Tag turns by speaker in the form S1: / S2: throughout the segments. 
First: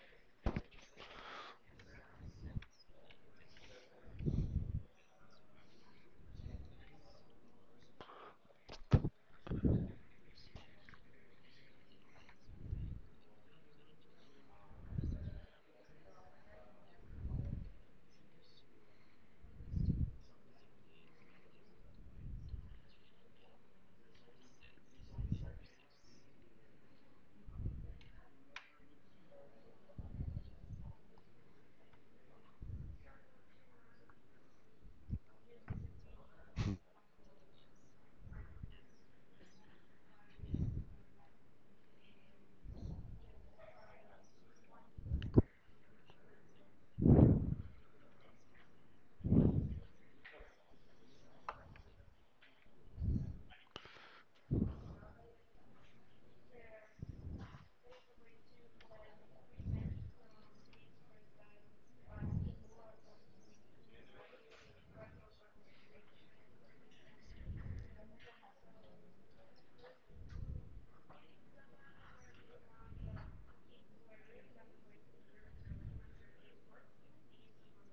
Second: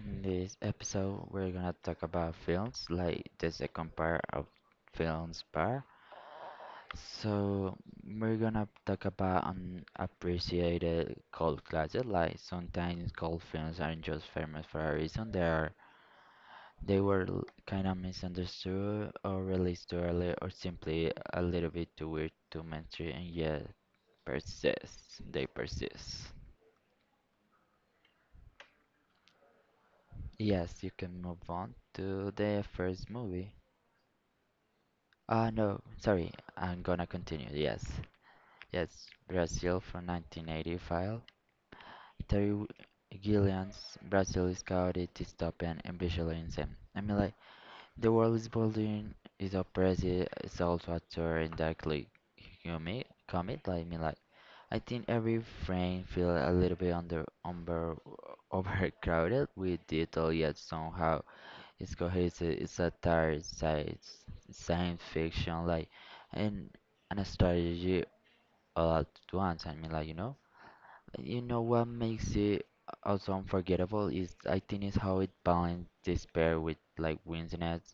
S1: In this episode, we're gonna talk about films, like the second part of films part. So we're gonna talk about unappreciated cult classics. Like sometimes cult films aren't just famous for a reason. They are they were kind of misunderstood or released too early or simply a little bit too weird to mainstream, and yet persist. They persist. Yes, you can move on to the first movie. No, sorry, I'm gonna continue. Yes, yes, Brazil from 1985. Terry W- Gilliam's Brazil is chaotic, dystopian, and visually insane. The world is bullying, is oppressive, it's also a tour in darkly humid, comic. I think every frame feels a little bit under, under overcrowded with detail, yet somehow it's cohesive, it's satire, it's science fiction, and a strategy all at once. You know what makes it also unforgettable is, I think, is how it balances despair with like winsiness.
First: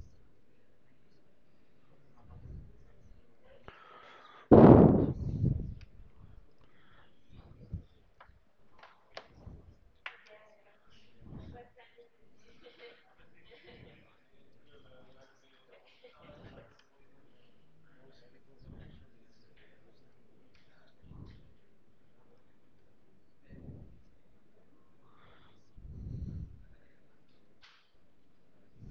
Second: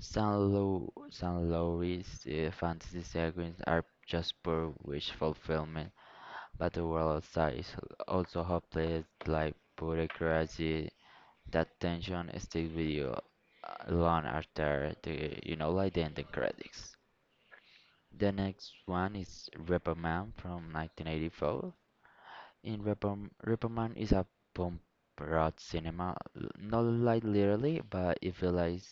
S1: Some lowest fantasy sequences are just pure wish fulfillment, but the world outside is also hopeless, like bureaucracy. That tension stays with you long after the the ending credits. The next one is Reperman from 1984. In Reperm Reperman is a pump rock cinema, not like literally, but it feels like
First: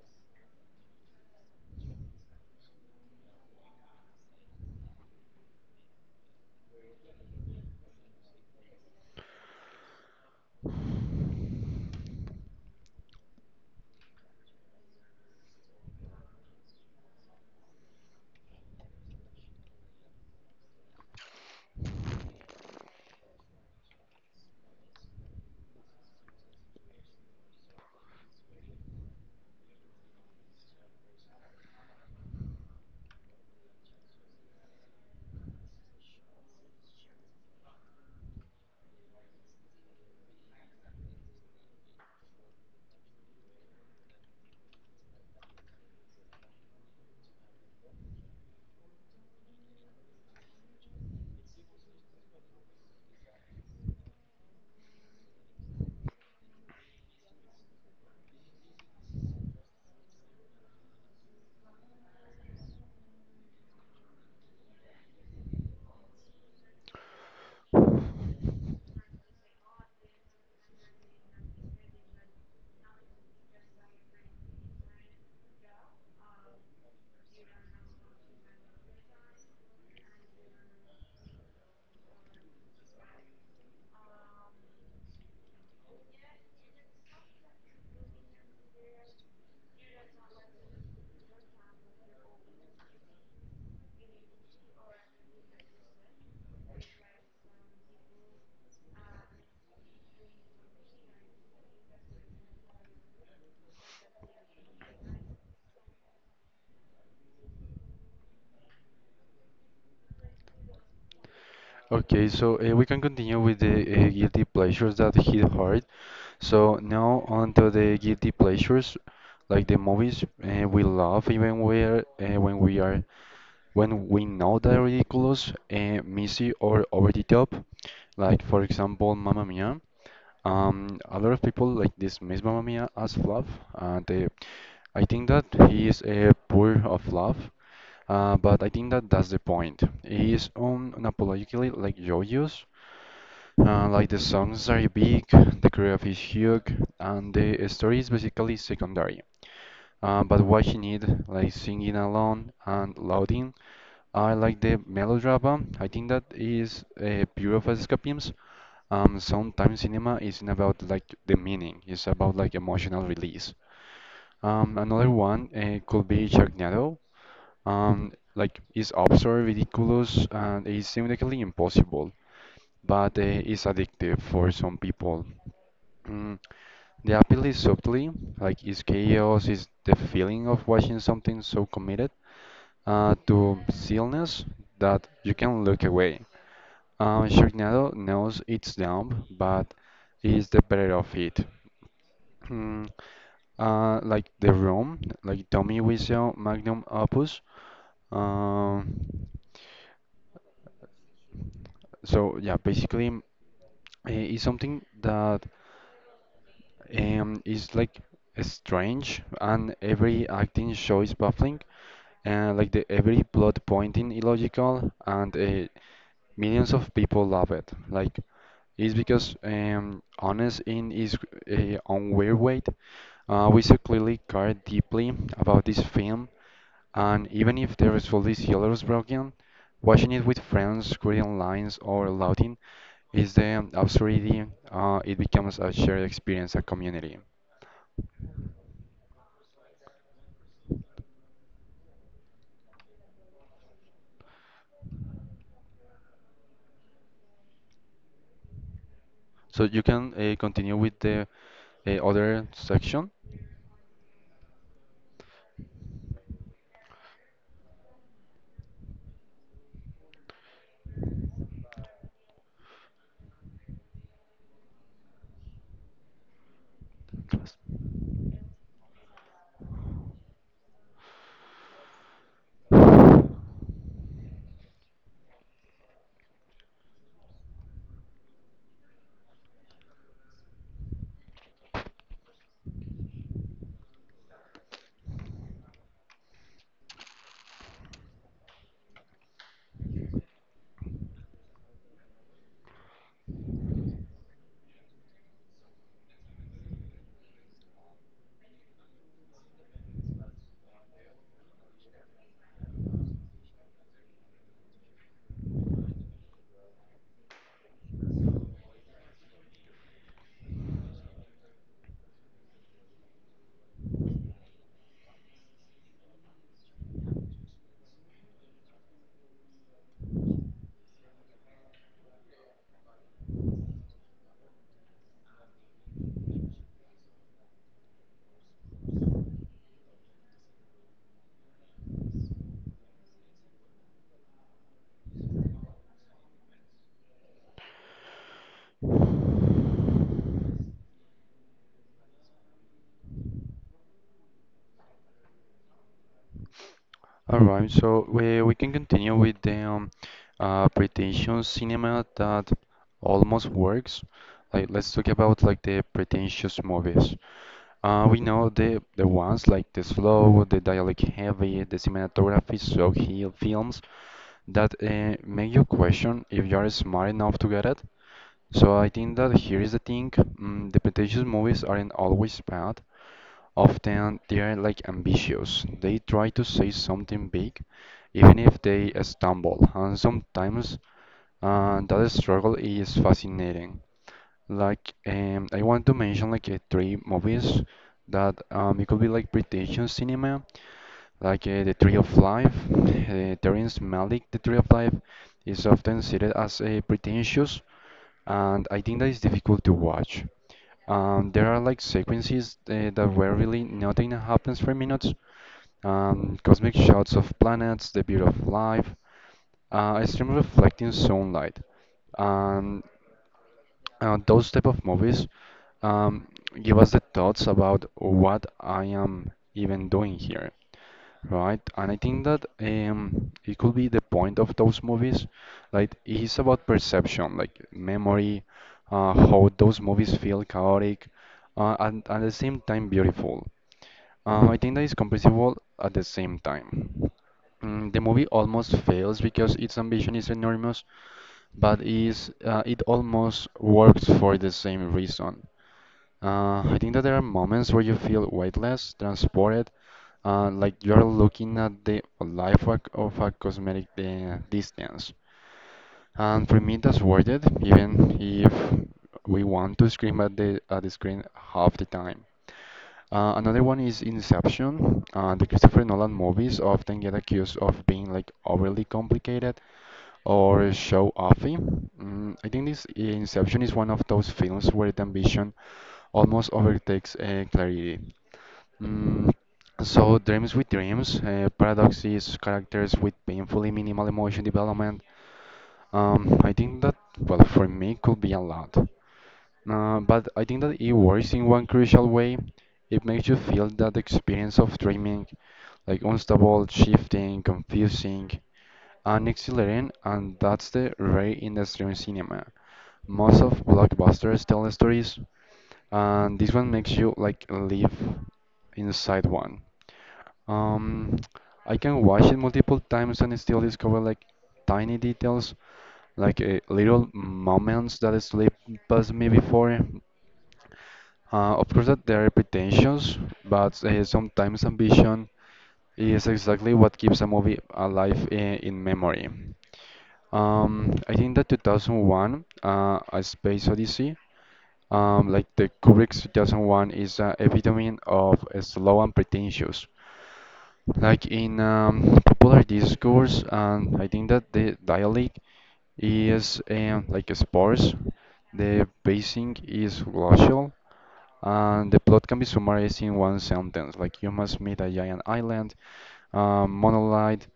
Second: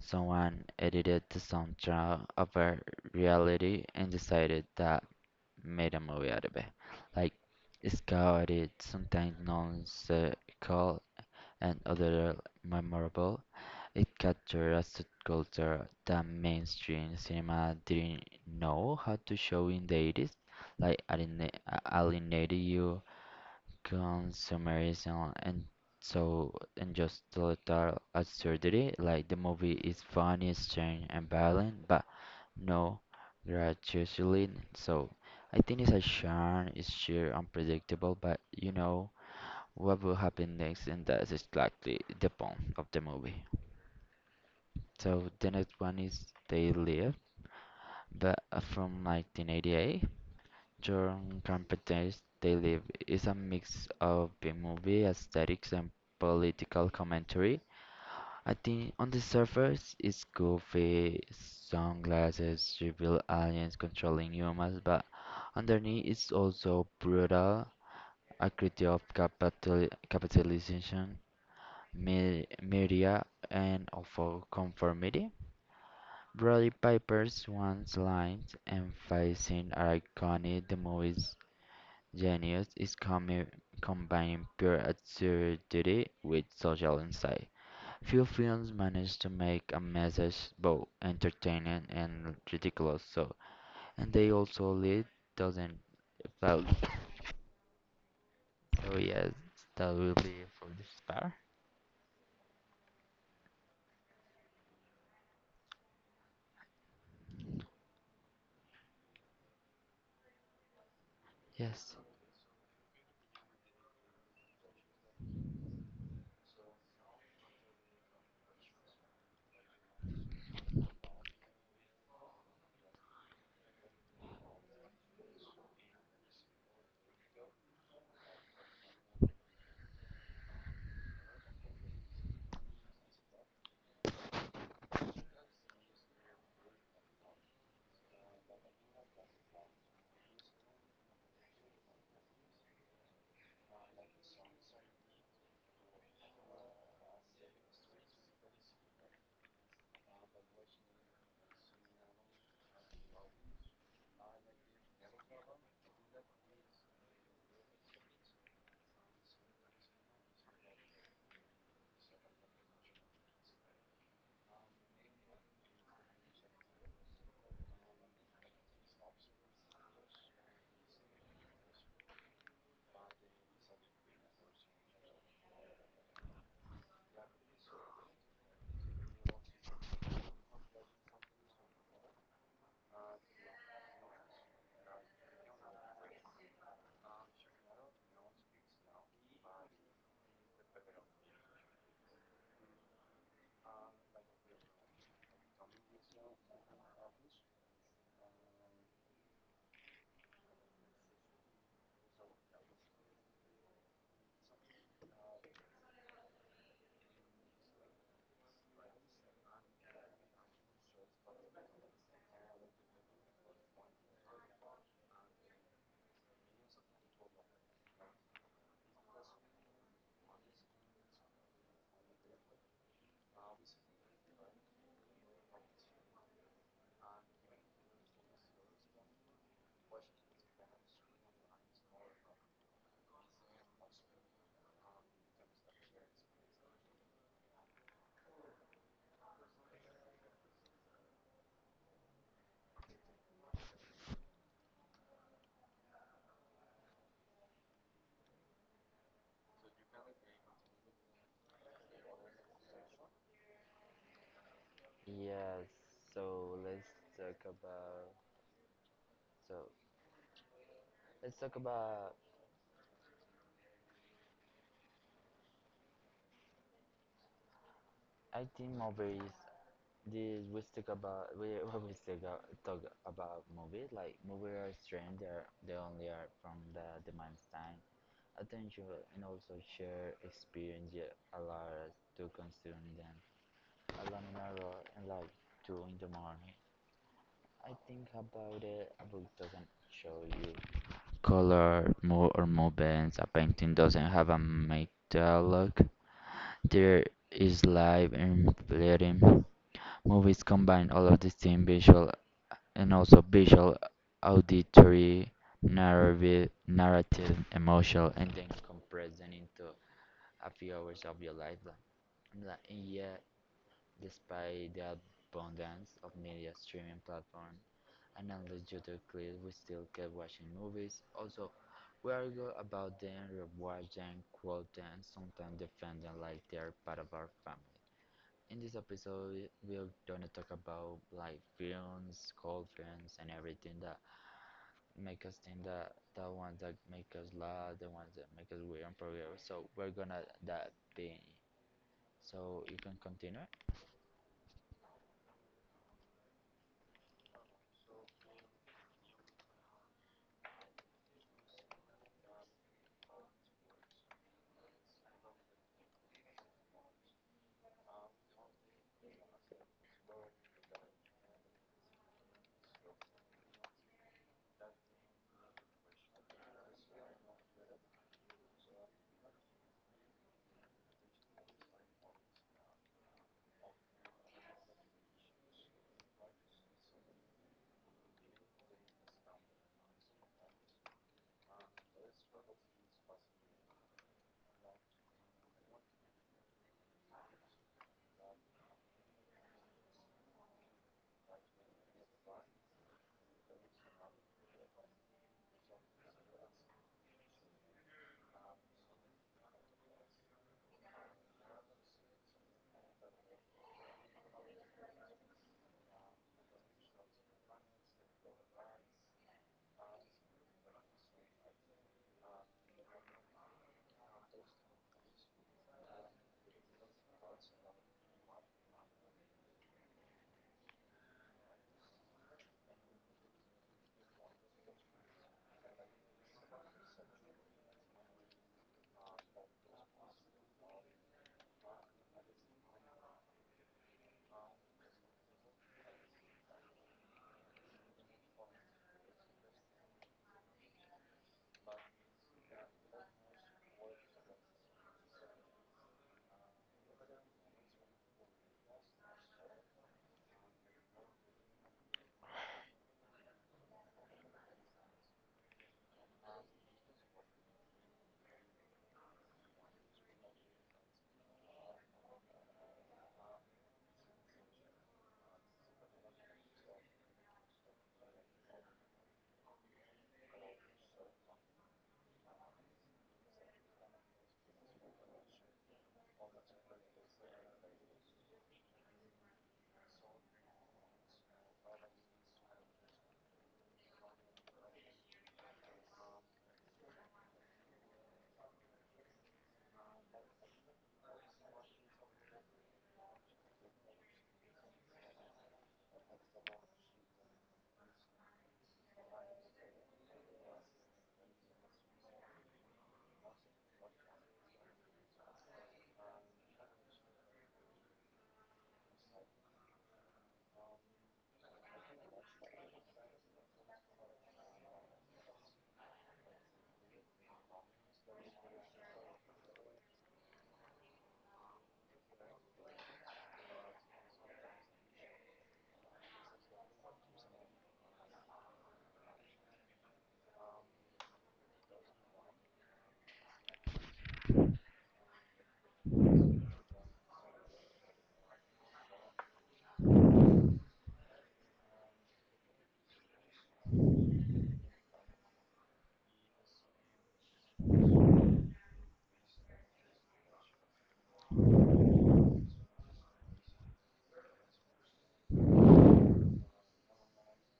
S1: someone edited the soundtrack of a reality and decided that made a movie out of it. Like it's chaotic, sometimes nonsensical, and other memorable. It captured a subculture that mainstream cinema didn't know how to show in the 80s, like alienated you, consumerism, and so and just total absurdity. Like the movie is funny, strange, and violent, but no gratuitously. So I think it's a charm, it's sheer unpredictable, but you know what will happen next, and that's exactly the point of the movie. So the next one is They Live, but from 1988. John Carpenter's They Live is a mix of B-movie aesthetics and political commentary. I think on the surface, it's goofy, sunglasses, reveal aliens controlling humans, but underneath, it's also brutal, a critique of capitalization, me media, and of conformity. Roddy Piper's once liners emphasizing irony, the movie's genius is combining pure absurdity with social insight. Few films manage to make a message both entertaining and ridiculous, so and they also lead doesn't fail. So yes, that will be for this part. Yes.
S2: We can continue with the guilty pleasures that hit hard. So now on to the guilty pleasures, like the movies we love even where when we know they're ridiculous, messy or over the top. Like for example, Mamma Mia. A lot of people like dismiss Mamma Mia as fluff, and I think that he is a poor of fluff. But I think that that's the point. He is un unapologetically like joyous, like the songs are big, the choreography is huge, and the story is basically secondary. But what you need, like singing alone and louding, I like the melodrama. I think that is a pure of escapism. Sometimes cinema isn't about like the meaning; it's about like emotional release. Another one could be Sharknado. Like it's absurd, ridiculous, and it's seemingly impossible but it's addictive for some people. Mm, the appeal is subtly, like it's chaos, is the feeling of watching something so committed to silliness that you can look away. Sharknado knows it's dumb, but is the better of it. Mm, like The Room, like Tommy Wiseau magnum opus. Um, so yeah, basically, it's something that it's like strange, and every acting show is baffling, and like the every plot pointing illogical, and millions of people love it. Like it's because honest in is on weird weight. We so clearly care deeply about this film, and even if the result is hilarious broken. Watching it with friends, reading lines, or lauding is the absurdity. It becomes a shared experience, a community. So you can continue with the other section.
S1: Yes. so let's talk about so let's talk about. I think movies. Did we stick about we when we still got talk about movies, like movies are strange, they are they only are from the demand time attention and also share experience, yeah, allow us to consume them alone in a row and like two in the morning. I think about it, a book doesn't show you color mo or movements, a painting doesn't have a make dialogue, there is live and fleeting. Movies combine all of these things, visual and also visual, auditory, narrative, emotional, and then compress them into a few hours of your life. And yet, despite the abundance of media streaming platform and endless YouTube clips, we still keep watching movies. Also, we argue about them, rewatch them, quote them, sometimes defend them like they're part of our family. In this episode, we're gonna talk about like films, cold films, and everything that make us think, that the ones that make us laugh, the ones that make us weird and progressive. So we're gonna that be. So you can continue.
S2: All right, so we can continue with the pretentious cinema that almost works. Like let's talk about like the pretentious movies. We know the ones like the slow, the dialogue heavy, the cinematography so he films that make you question if you're smart enough to get it. So I think that here is the thing, the pretentious movies aren't always bad. Often they are like ambitious. They try to say something big, even if they stumble. And sometimes that struggle is fascinating. Like I want to mention like three movies that it could be like pretentious cinema like the Tree of Life. Terrence Malick, the Tree of Life, is often cited as pretentious, and I think that is difficult to watch. There are like sequences that where really nothing happens for minutes. Cosmic shots of planets, the beauty of life, extreme reflecting sunlight. Um, those type of movies um, give us the thoughts about what I am even doing here, right? And I think that it could be the point of those movies. Like it's about perception, like memory, how those movies feel chaotic, and at the same time beautiful. I think that is comprehensible at the same time. The movie almost fails because its ambition is enormous, but is it almost works for the same reason. I think that there are moments where you feel weightless, transported, like you're looking at the life of a cosmetic distance. And for me, that's worth it, even if we want to scream at the screen half the time. Another one is Inception. The Christopher Nolan movies often get accused of being like overly complicated, or show-offy. I think this Inception is one of those films where the ambition almost overtakes clarity. Mm, so dreams with dreams, paradoxes, characters with painfully minimal emotion development. I think that, well, for me, could be a lot. But I think that it works in one crucial way. It makes you feel that experience of dreaming, like unstable, shifting, confusing. An exhilarating, and that's the rare in extreme cinema. Most of blockbusters tell stories, and this one makes you like live inside one. Um, I can watch it multiple times and still discover like tiny details, like little moments that slip past me before. Of course, that there are pretensions, but sometimes ambition is exactly what keeps a movie alive in memory. I think that 2001, A Space Odyssey, like the Kubrick's 2001 is an epitome of a slow and pretentious. Like in popular discourse, and I think that the dialect is like sparse, the pacing is glacial, and the plot can be summarized in one sentence, like you must meet a giant island, monolith,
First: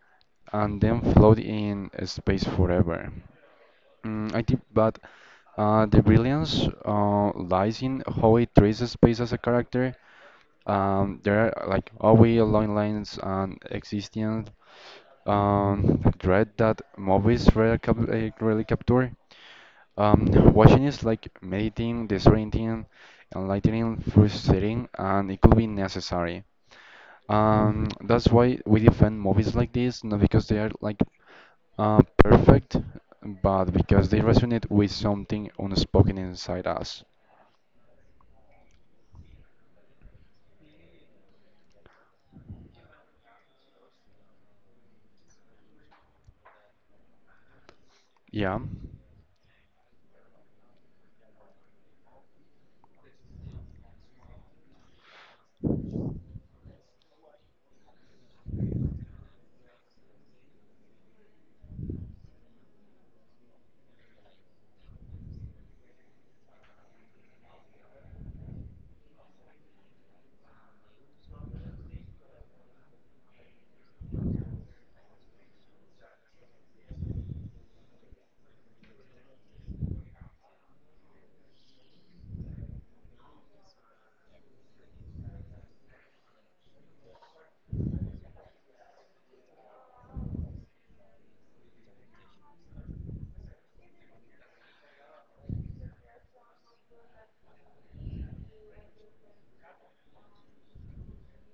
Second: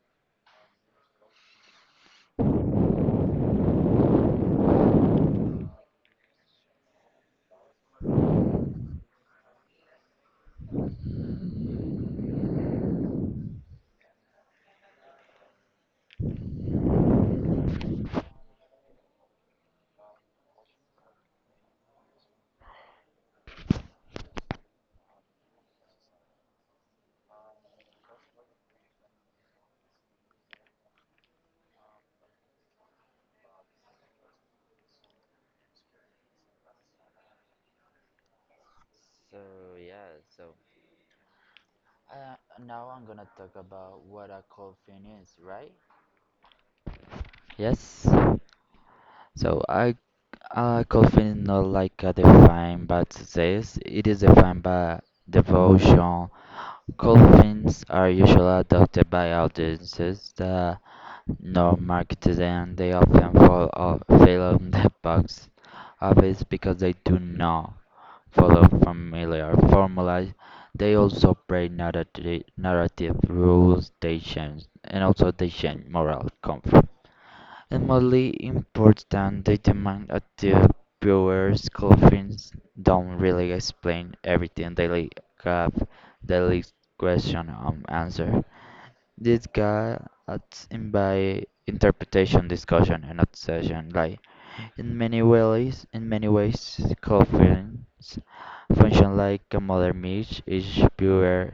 S2: and then float in space forever. I think, but the brilliance lies in how it traces space as a character. There are like always long lines and existing dread that movies rarely, rarely capture. Um, Watching is like meditating, disorienting, enlightening, frustrating, and it could be necessary. That's why we defend movies like this, not because they are like perfect, but because they resonate with something unspoken inside us.
S1: So yeah. So uh, now I'm gonna talk about what a cold fin is, right? Yes.
S2: Yeah.
S1: So I Colfin is not like a defined by success. It is defined by devotion. Colfins are usually adopted by audiences that no, Mark today, and they often fall off fail on the box office because they do not follow familiar formula. They also break narrative rules, they change, and also they change moral comfort. And mostly important, they demand that the viewers' coffins don't really explain everything. Have, they leave question unanswered. This gets in by interpretation, discussion, and obsession. Like in many ways, coffins function like a modern myth. Each viewer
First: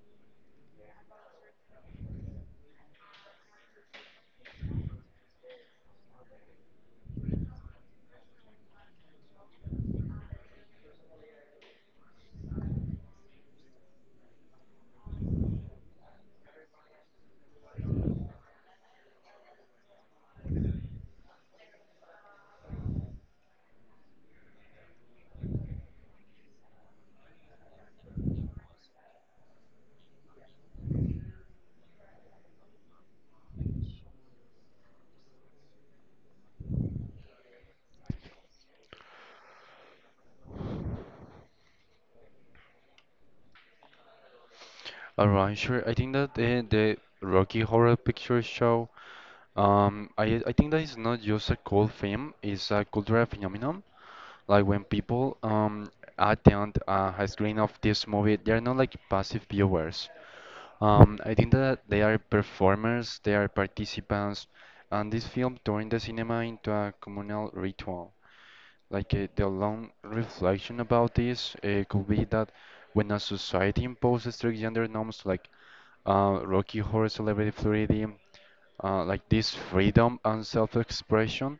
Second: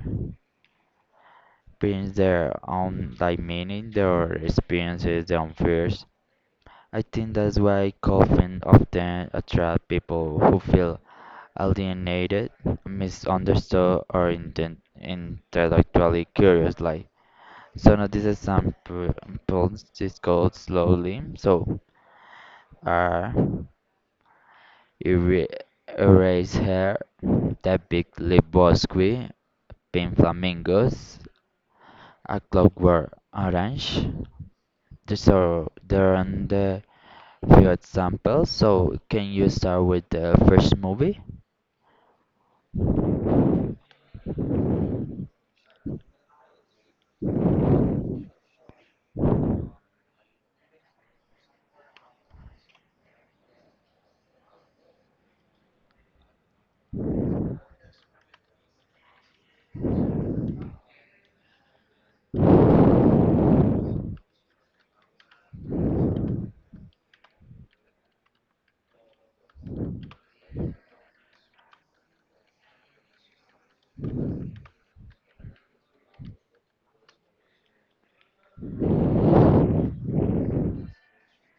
S1: brings their own like meaning, their experiences, their own fears. I think that's why coffins often attract people who feel alienated, misunderstood, or intellectually curious. Like so now this example is called slowly. So R era- erase hair, that big lip bosque, pink flamingos, a clockwork orange. So there are the few examples. So can you start with the first movie?
S2: Alright, sure. I think that the Rocky Horror Picture Show, I think that it's not just a cool film, it's a cultural phenomenon. Like when people attend a screen of this movie, they're not like passive viewers. I think that they are performers, they are participants, and this film turned the cinema into a communal ritual. Like the long reflection about this could be that when a society imposes strict gender norms like Rocky Horror Celebrity Fluidity, like this freedom and self-expression,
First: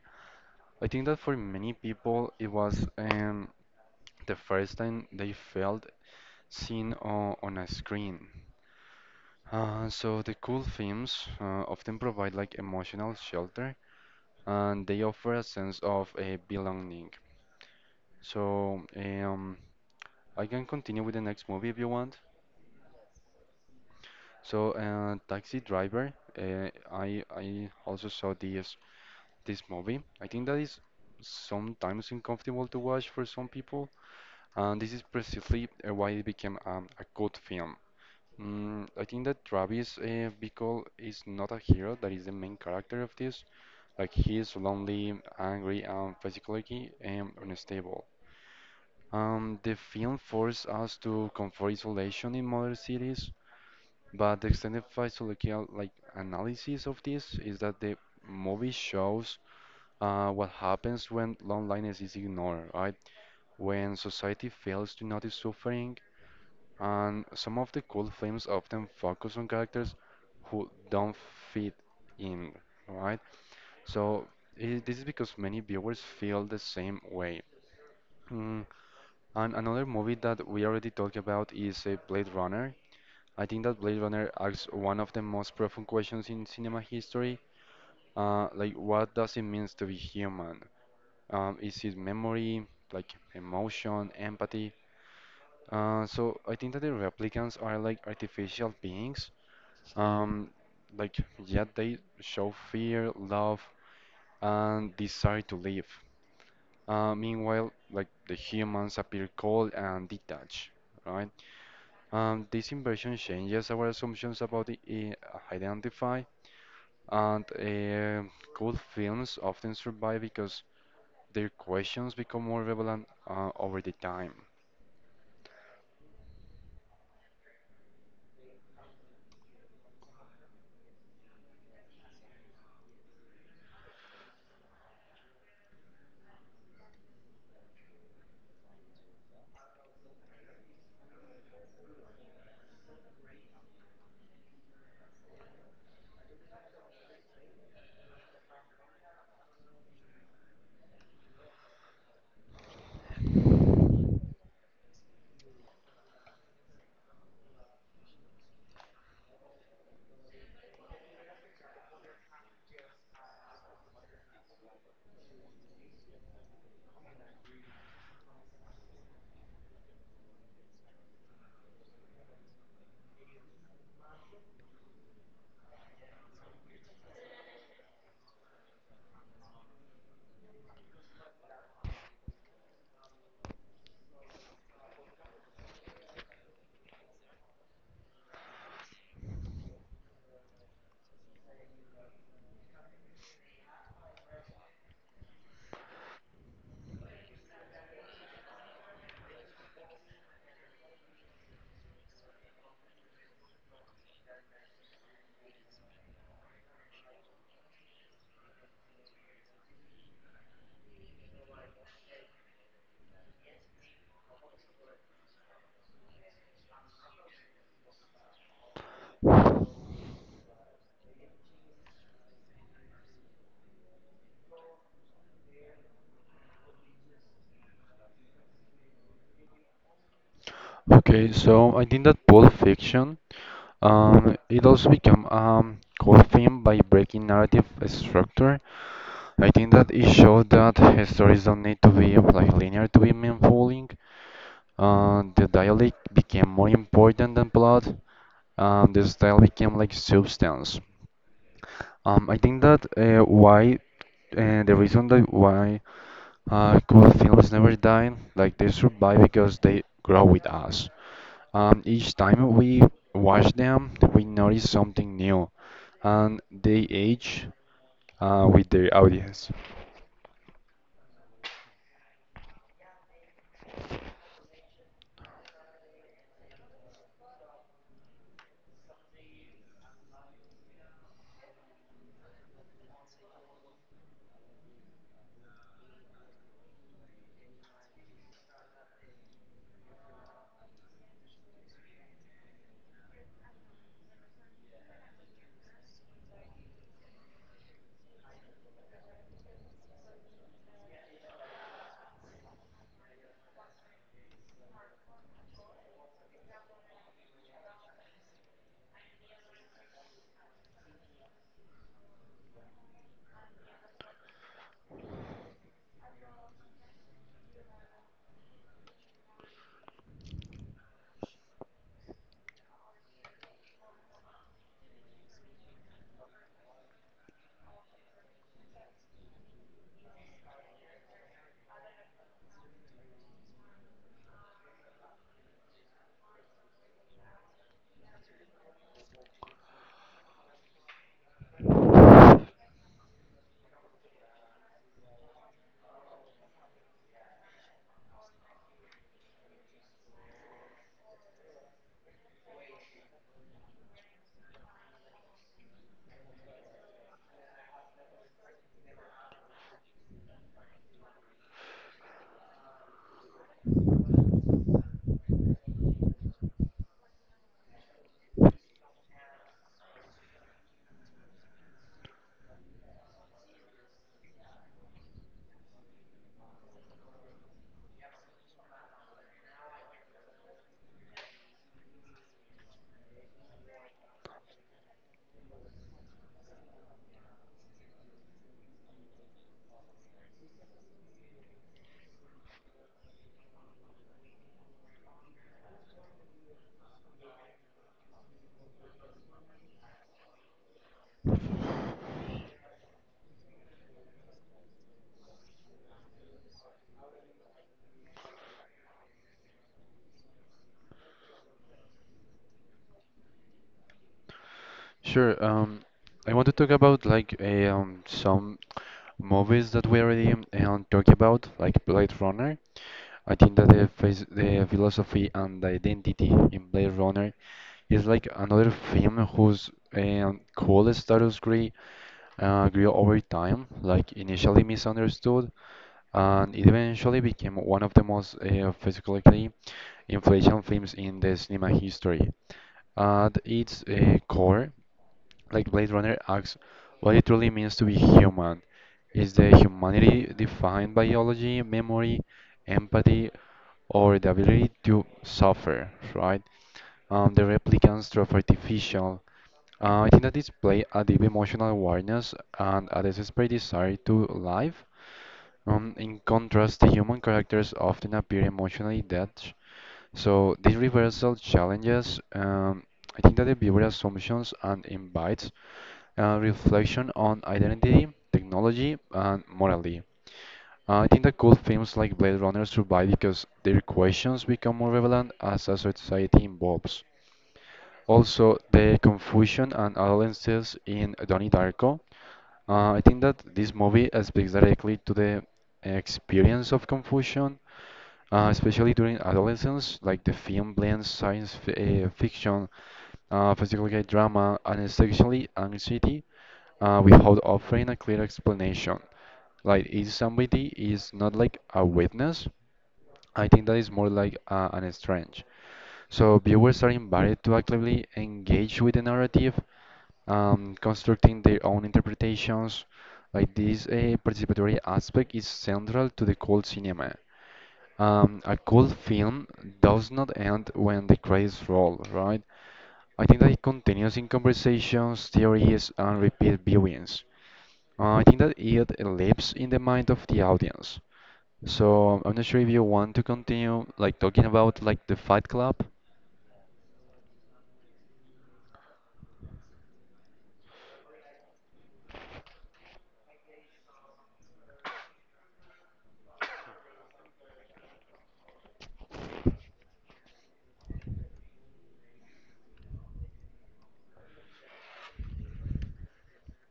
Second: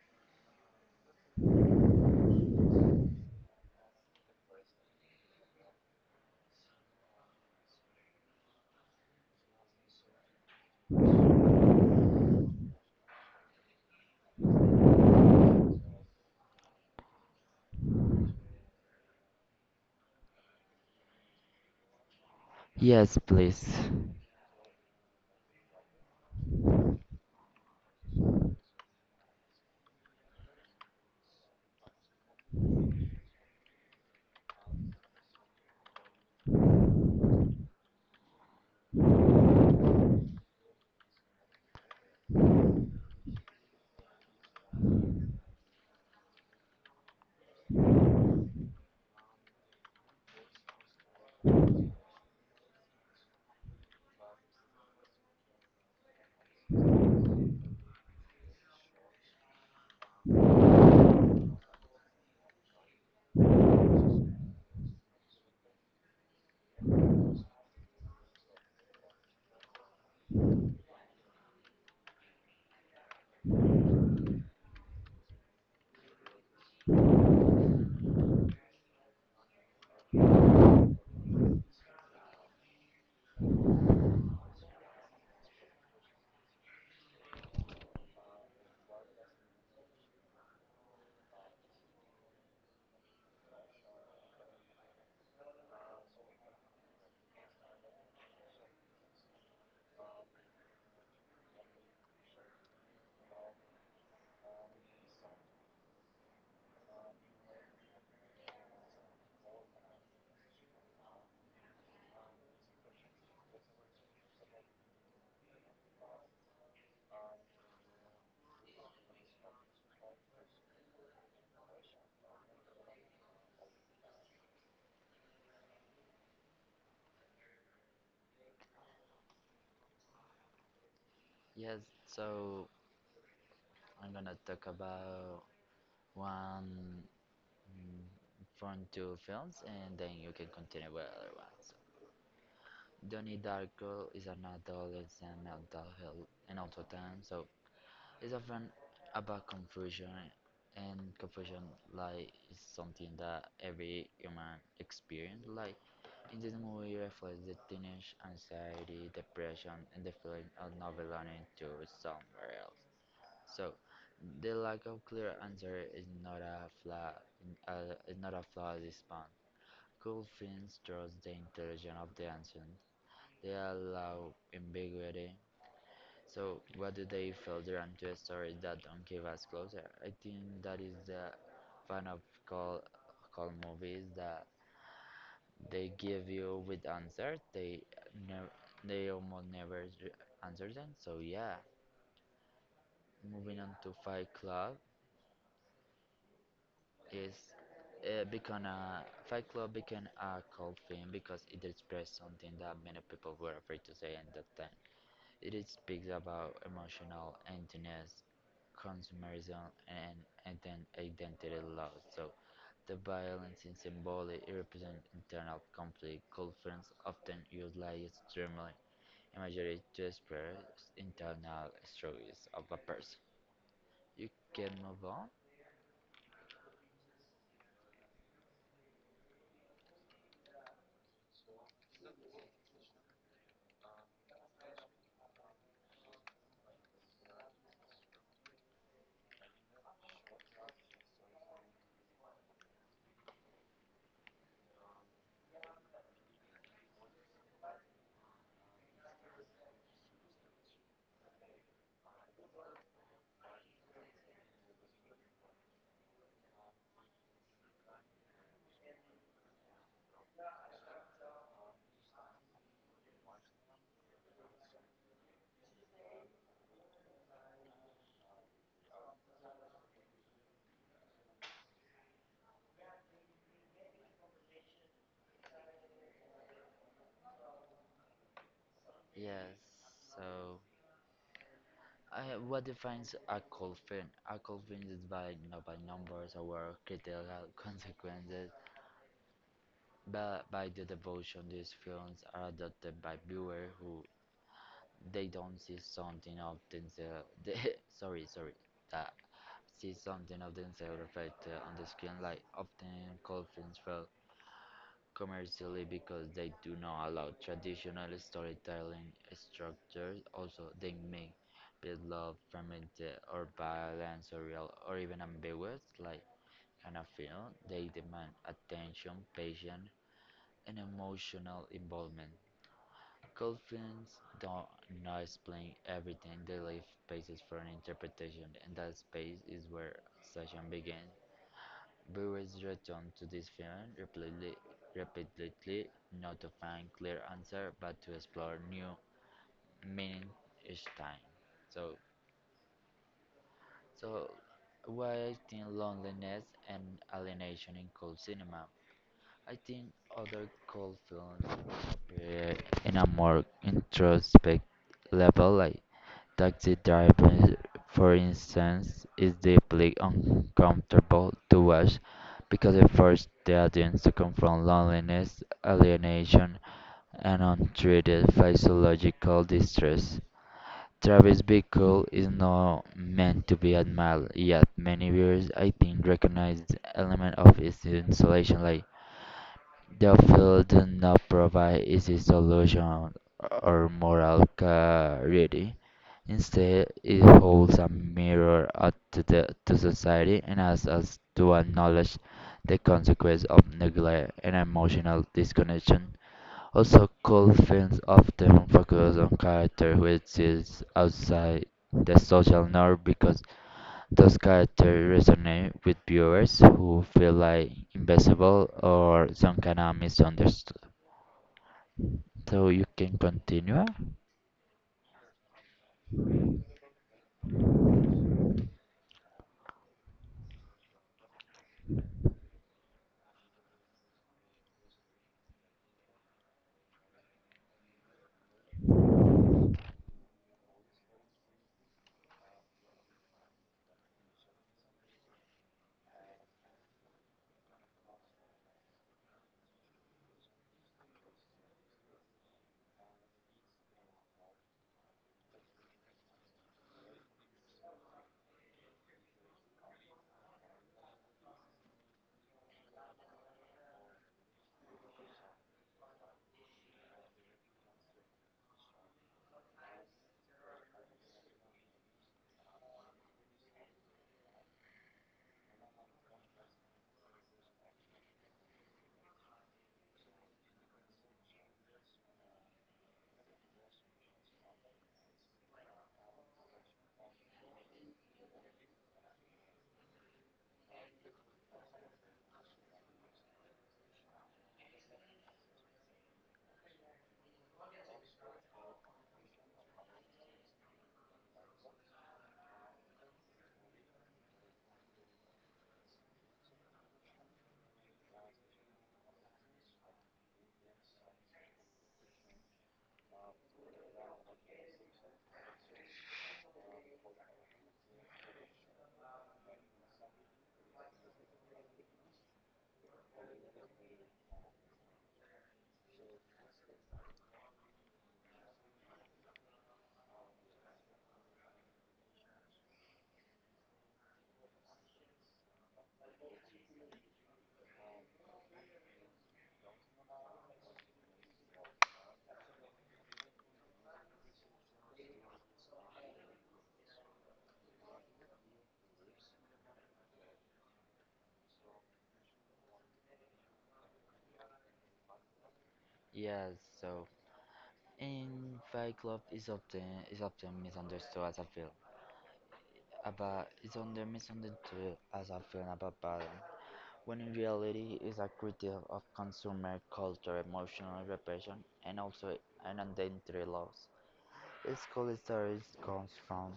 S2: I think that for many people it was the first time they felt seen on a screen. So the cool films often provide like emotional shelter and they offer a sense of a belonging. So I can continue with the next movie if you want.
S1: Yes, please.
S2: So Taxi Driver, I also saw this movie. I think that is sometimes uncomfortable to watch for some people, and this is precisely why it became a cult film. I think that Travis Bickle is not a hero, that is the main character of this. Like he is lonely, angry, and physically unstable. The film forced us to confront isolation in modern cities, but the extended psychological like analysis of this is that the movie shows what happens when loneliness is ignored, right? When society fails to notice suffering, and some of the cool films often focus on characters who don't fit in, right? So I this is because many viewers feel the same way. Mm, and another movie that we already talked about is Blade Runner. I think that Blade Runner asks one of the most profound questions in cinema history, like what does it mean to be human? Is it memory, like emotion, empathy? So I think that the replicants are like artificial beings. Um, like, yeah, they show fear, love, and desire to live. Meanwhile, like the humans appear cold and detached, right? This inversion changes our assumptions about the identify, and good films often survive because their questions become more relevant over the time.
S1: Yes, so I'm gonna talk about one. mm, from two films, and then you can continue with other ones. Donnie Darko is an adolescent mental health and also time, so it's often about confusion, and confusion like is something that every human experience. Like in this movie, reflects the teenage anxiety, depression, and the feeling of not belonging to somewhere else. So the lack of clear answer is not a flaw. This Cool Coffins draws the intelligence of the ancients. They allow ambiguity. So, what do they filter onto stories that don't give us closure? I think that is the fun of call call movies that they give you with answers. They never, they almost never answer them. So yeah, moving on to Fight Club is become a Fight Club became a cult film because it expressed something that many people were afraid to say at that time. It speaks about emotional emptiness, consumerism, and then identity loss. So the violence is symbolic, it represents internal conflict. Cultures often utilize external imagery to express internal struggles of a person. You can move on.
S2: Okay, so I think that Pulp Fiction, it also became cult film by breaking narrative structure. I think that it showed that stories don't need to be like linear to be meaningful. The dialect became more important than plot. The style became like substance. I think that why The reason that why cool films never die, like they survive because they grow with us. Each time we watch them, we notice something new, and they age with their audience.
S1: Yes. So, what defines a cold film? A cold film is defined not by numbers or critical consequences, but by the devotion. These films are adopted by viewers who they don't see something of themselves. Sorry, sorry, that see something of themselves reflected on the screen. Like often, cult films fail commercially because they do not allow traditional storytelling structures. Also, they may be love fermented or violent, surreal, or even ambiguous. Like in a film, they demand attention, patience, and emotional involvement. Coltrans don't not explain everything, they leave spaces for an interpretation, and that space is where session begins. Viewers return to this film repeatedly, not to find clear answer, but to explore new meaning each time. So, so, why I think loneliness and alienation in cold cinema. I think other cold films appear in a more introspect level, like Taxi driving, for instance, is deeply uncomfortable to watch because it forces the audience to confront loneliness, alienation, and untreated physiological distress. Travis Bickle is not meant to be admired, yet many viewers, I think, recognize the element of its insulation. Like the film does not provide easy solutions or moral clarity. Instead, it holds a mirror up to, to society and asks us to acknowledge the consequence of neglect and emotional disconnection. Also, cult films often focus on characters who exist outside the social norm because those characters resonate with viewers who feel like invisible or some kind of misunderstood. So you can continue.
S2: Sure. I want to talk about like some movies that we already talked about, like Blade Runner. I think that the philosophy and the identity in Blade Runner is like another film whose cool status grew over time, like initially misunderstood, and it eventually became one of the most philosophically influential films in the cinema history. At its core, like Blade Runner asks what it truly means to be human. Is the humanity defined by biology, memory, empathy, or the ability to suffer, right? The replicants through artificial. I think that display a deep emotional awareness and a desperate desire to live in contrast, the human characters often appear emotionally detached, so this reversal challenges, I think, that the viewer assumptions and invites reflection on identity, technology, and morality. I think that cool films like Blade Runner survive because their questions become more relevant as a society evolves. Also, the confusion and adolescence in Donnie Darko. I think that this movie speaks directly to the experience of confusion, especially during adolescence. Like the film blends science fi fiction, psychological drama, and sexually anxiety without offering a clear explanation. Like, if somebody is not like a witness, I think that is more like an strange. So viewers are invited to actively engage with the narrative, constructing their own interpretations. Like this participatory aspect is central to the cult cinema. A cult film does not end when the credits roll, right? I think that it continues in conversations, theories, and repeat viewings. I think that it lives in the mind of the audience. So I'm not sure if you want to continue like talking about like the Fight Club.
S1: Yes, so in Fight Club is often misunderstood as a film about it's under misunderstood as a film about balance, when in reality it's a critique of consumer culture, emotional repression, and also an identity loss. Its cholesterol comes from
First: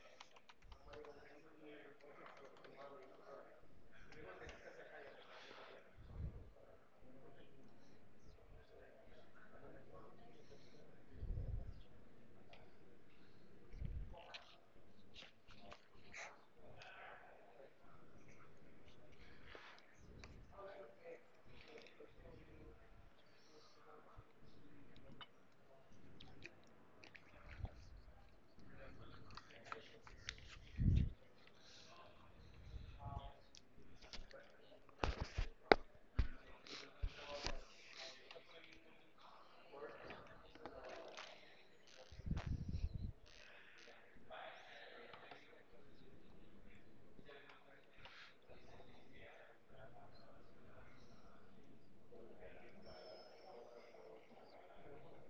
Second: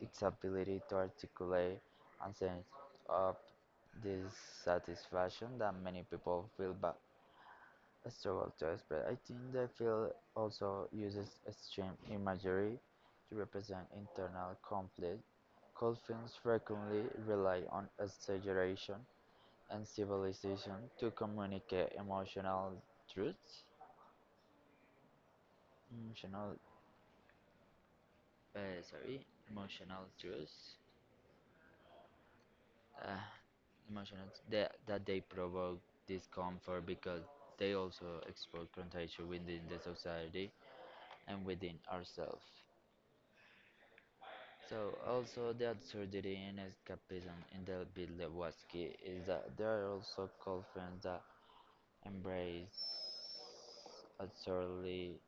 S1: its ability to articulate and sense of dissatisfaction that many people feel but struggle to express. I think the field also uses extreme imagery to represent internal conflict. Cult films frequently rely on exaggeration and civilization to communicate emotional truths. Emotional, uh, sorry, emotional truths uh, emotions that they provoke discomfort because they also expose contagion within the society and within ourselves. So also the absurdity and escapism in the Bill Lewatsky is that there are also cult friends that embrace absurdly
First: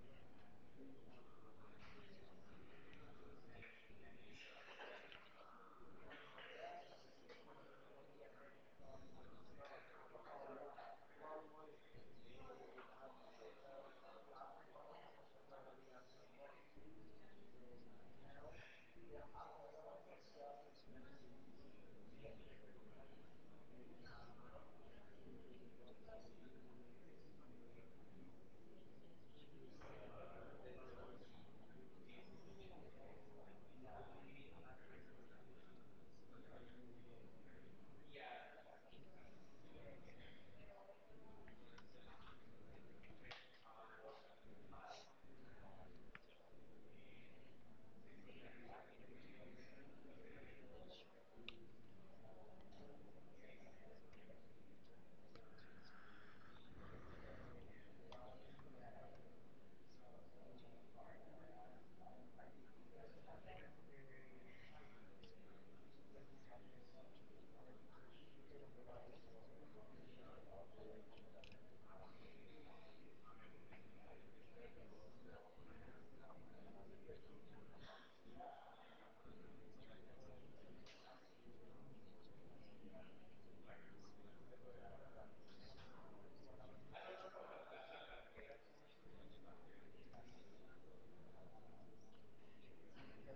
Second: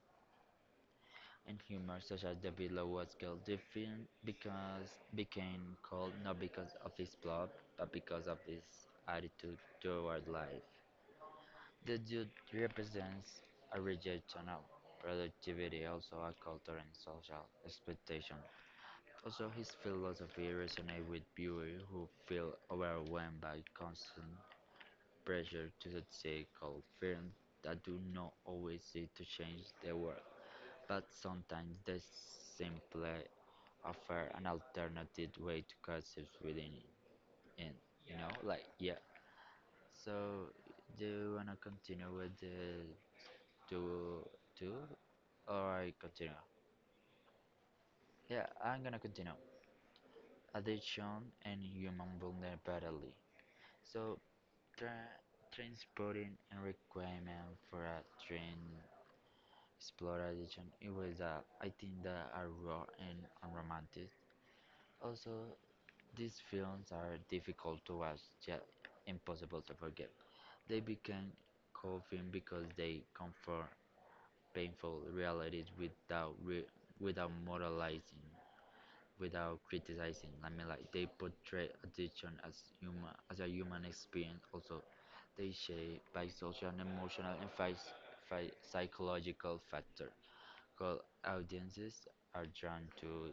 S1: and humor such as the Bill Lewatsky the film because became cult not because of his plot but because of his attitude toward life. The youth represents a rejection of productivity, also a culture and social expectation. Also, his philosophy resonates with viewers who feel overwhelmed by constant pressure to succeed, called firms that do not always seek to change the world, but sometimes they simply offer an alternative way to coexist within it. Yeah. So, do you wanna continue with the to do or I continue? Yeah, I'm gonna continue. Addiction and human vulnerability. So, tra transporting and requirement for a train Explorer edition. It was, I think, that are raw and unromantic. Also, these films are difficult to watch, yet impossible to forget. They became cult film because they comfort painful realities without moralizing without criticizing. They portray addiction as human as a human experience. Also, they shaped by social and emotional and psychological factor. Called audiences are drawn to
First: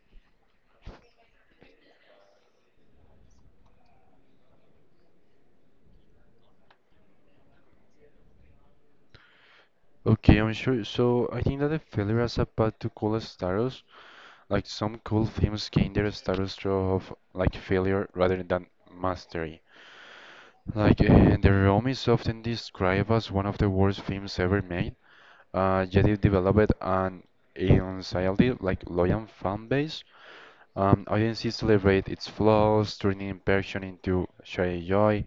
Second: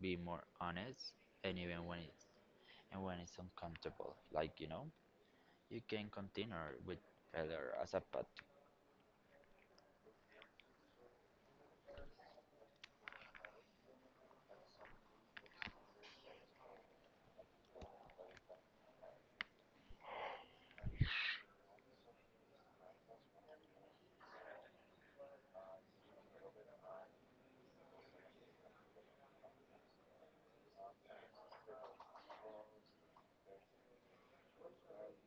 S1: be more honest, and even when it's and when it's uncomfortable, you can continue with failure as a path.
S2: Okay, I'm sure. So I think that the failure as a path to cool status, like some cool films gain their status through of like failure rather than mastery. Like The Room is often described as one of the worst films ever made. Yet it developed an entirely like loyal fan base. Audiences celebrate its flaws, turning imperfection into shared joy.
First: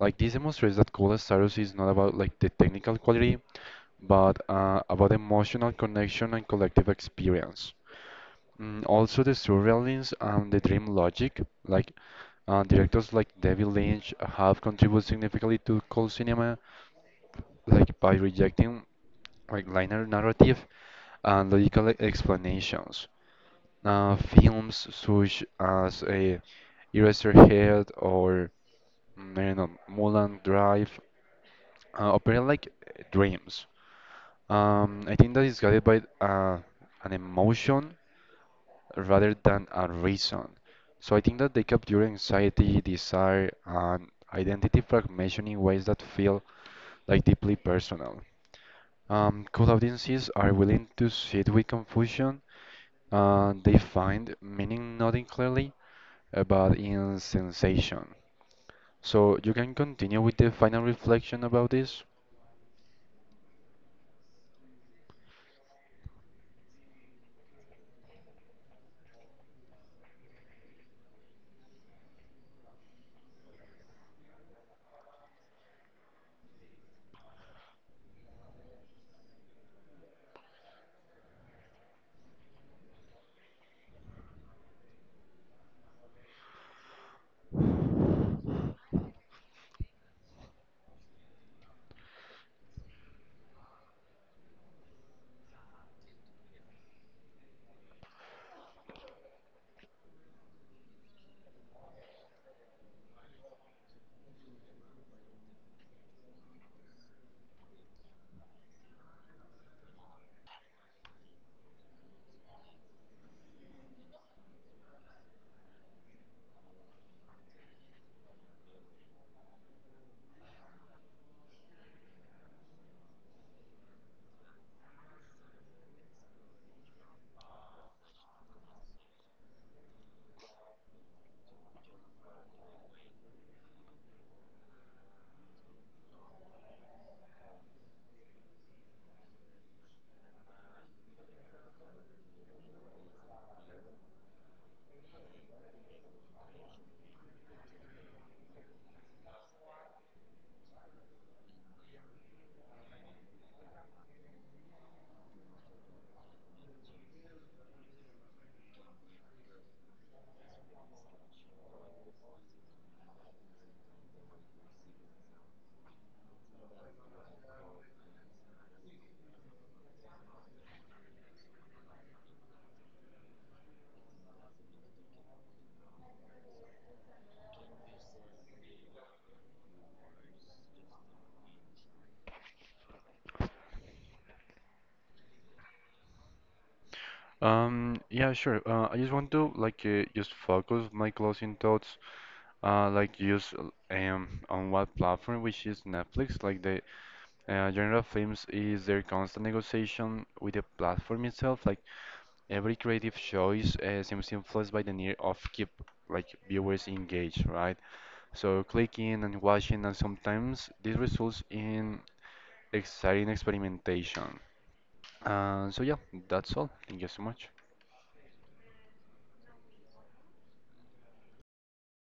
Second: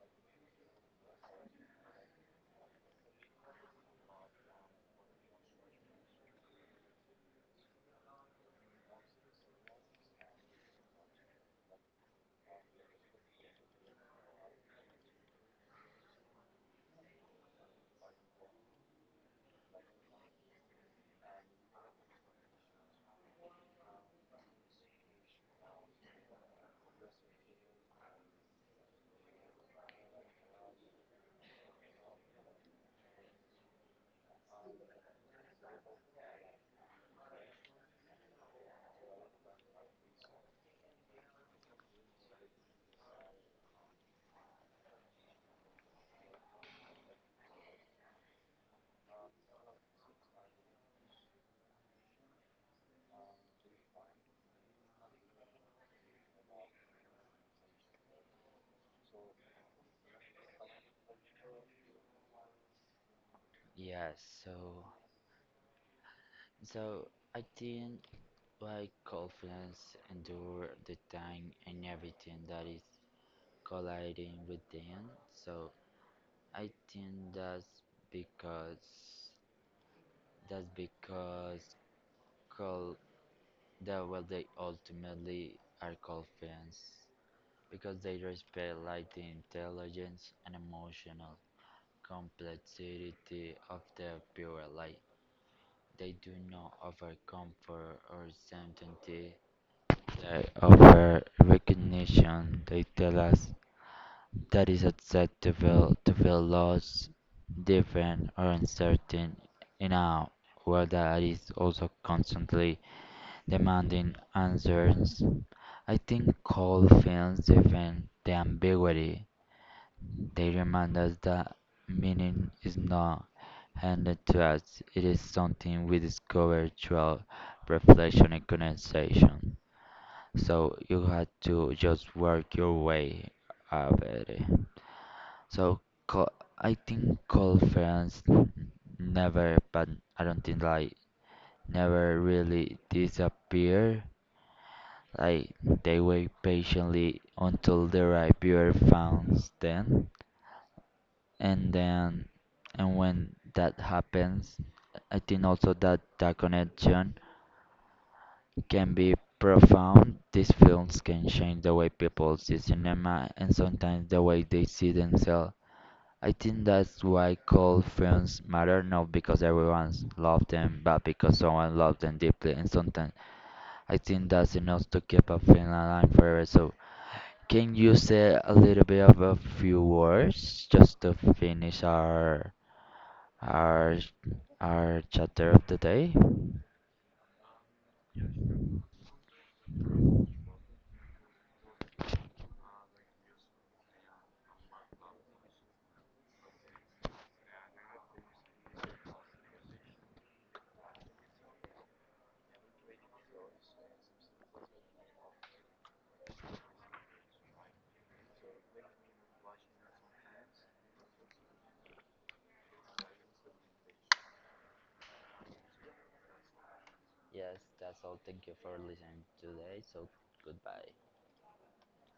S2: Like this demonstrates that Cool Status is not about like the technical quality, but about emotional connection and collective experience. Also, the surrealism and the dream logic, like directors like David Lynch have contributed significantly to Cool cinema, like by rejecting like linear narrative and logical explanations films such as Eraserhead or I don't know, Mulholland Drive operate like dreams. I think that is guided by an emotion rather than a reason. So I think that they capture anxiety, desire, and identity fragmentation in ways that feel like deeply personal. Cold audiences are willing to sit with confusion. They find meaning not in clearly but in sensation. So you can continue with the final reflection about this.
S1: Yeah. So, so, I think like confidence endure the time and everything that is colliding with them. So I think because that's because call the well they ultimately are called fans because they respect like the intelligence and emotional complexity of their viewer. Like they do not offer comfort or certainty. They offer recognition. They tell us that is upset to feel lost, different, or uncertain in a world that is also constantly demanding answers. I think cold films defend the ambiguity. They remind us that meaning is not handed to us, it is something we discover through reflection and conversation. So you had to just work your way out of it. So co- I think cold friends never, but I don't think like never really disappear. Like they wait patiently until the right viewer finds them, and then and when that happens, I think also that that connection can be profound. These films can change the way people see cinema and sometimes the way they see themselves. I think that's why cult films matter, not because everyone loves them, but because someone loves them deeply. And sometimes I think that's enough to keep a film alive forever. So, can you say a little bit of a few words just to finish our our our chapter of the day?
S2: Yeah, sure. I just want to like just focus my closing thoughts, like just on what platform, which is Netflix. Like the genre of films is their constant negotiation with the platform itself. Like every creative choice seems influenced by the need of keep like viewers engaged, right? So clicking and watching, and sometimes this results in exciting experimentation. So yeah, that's all. Thank you so much.
S1: Yes, that's all. Thank you for listening today. So goodbye.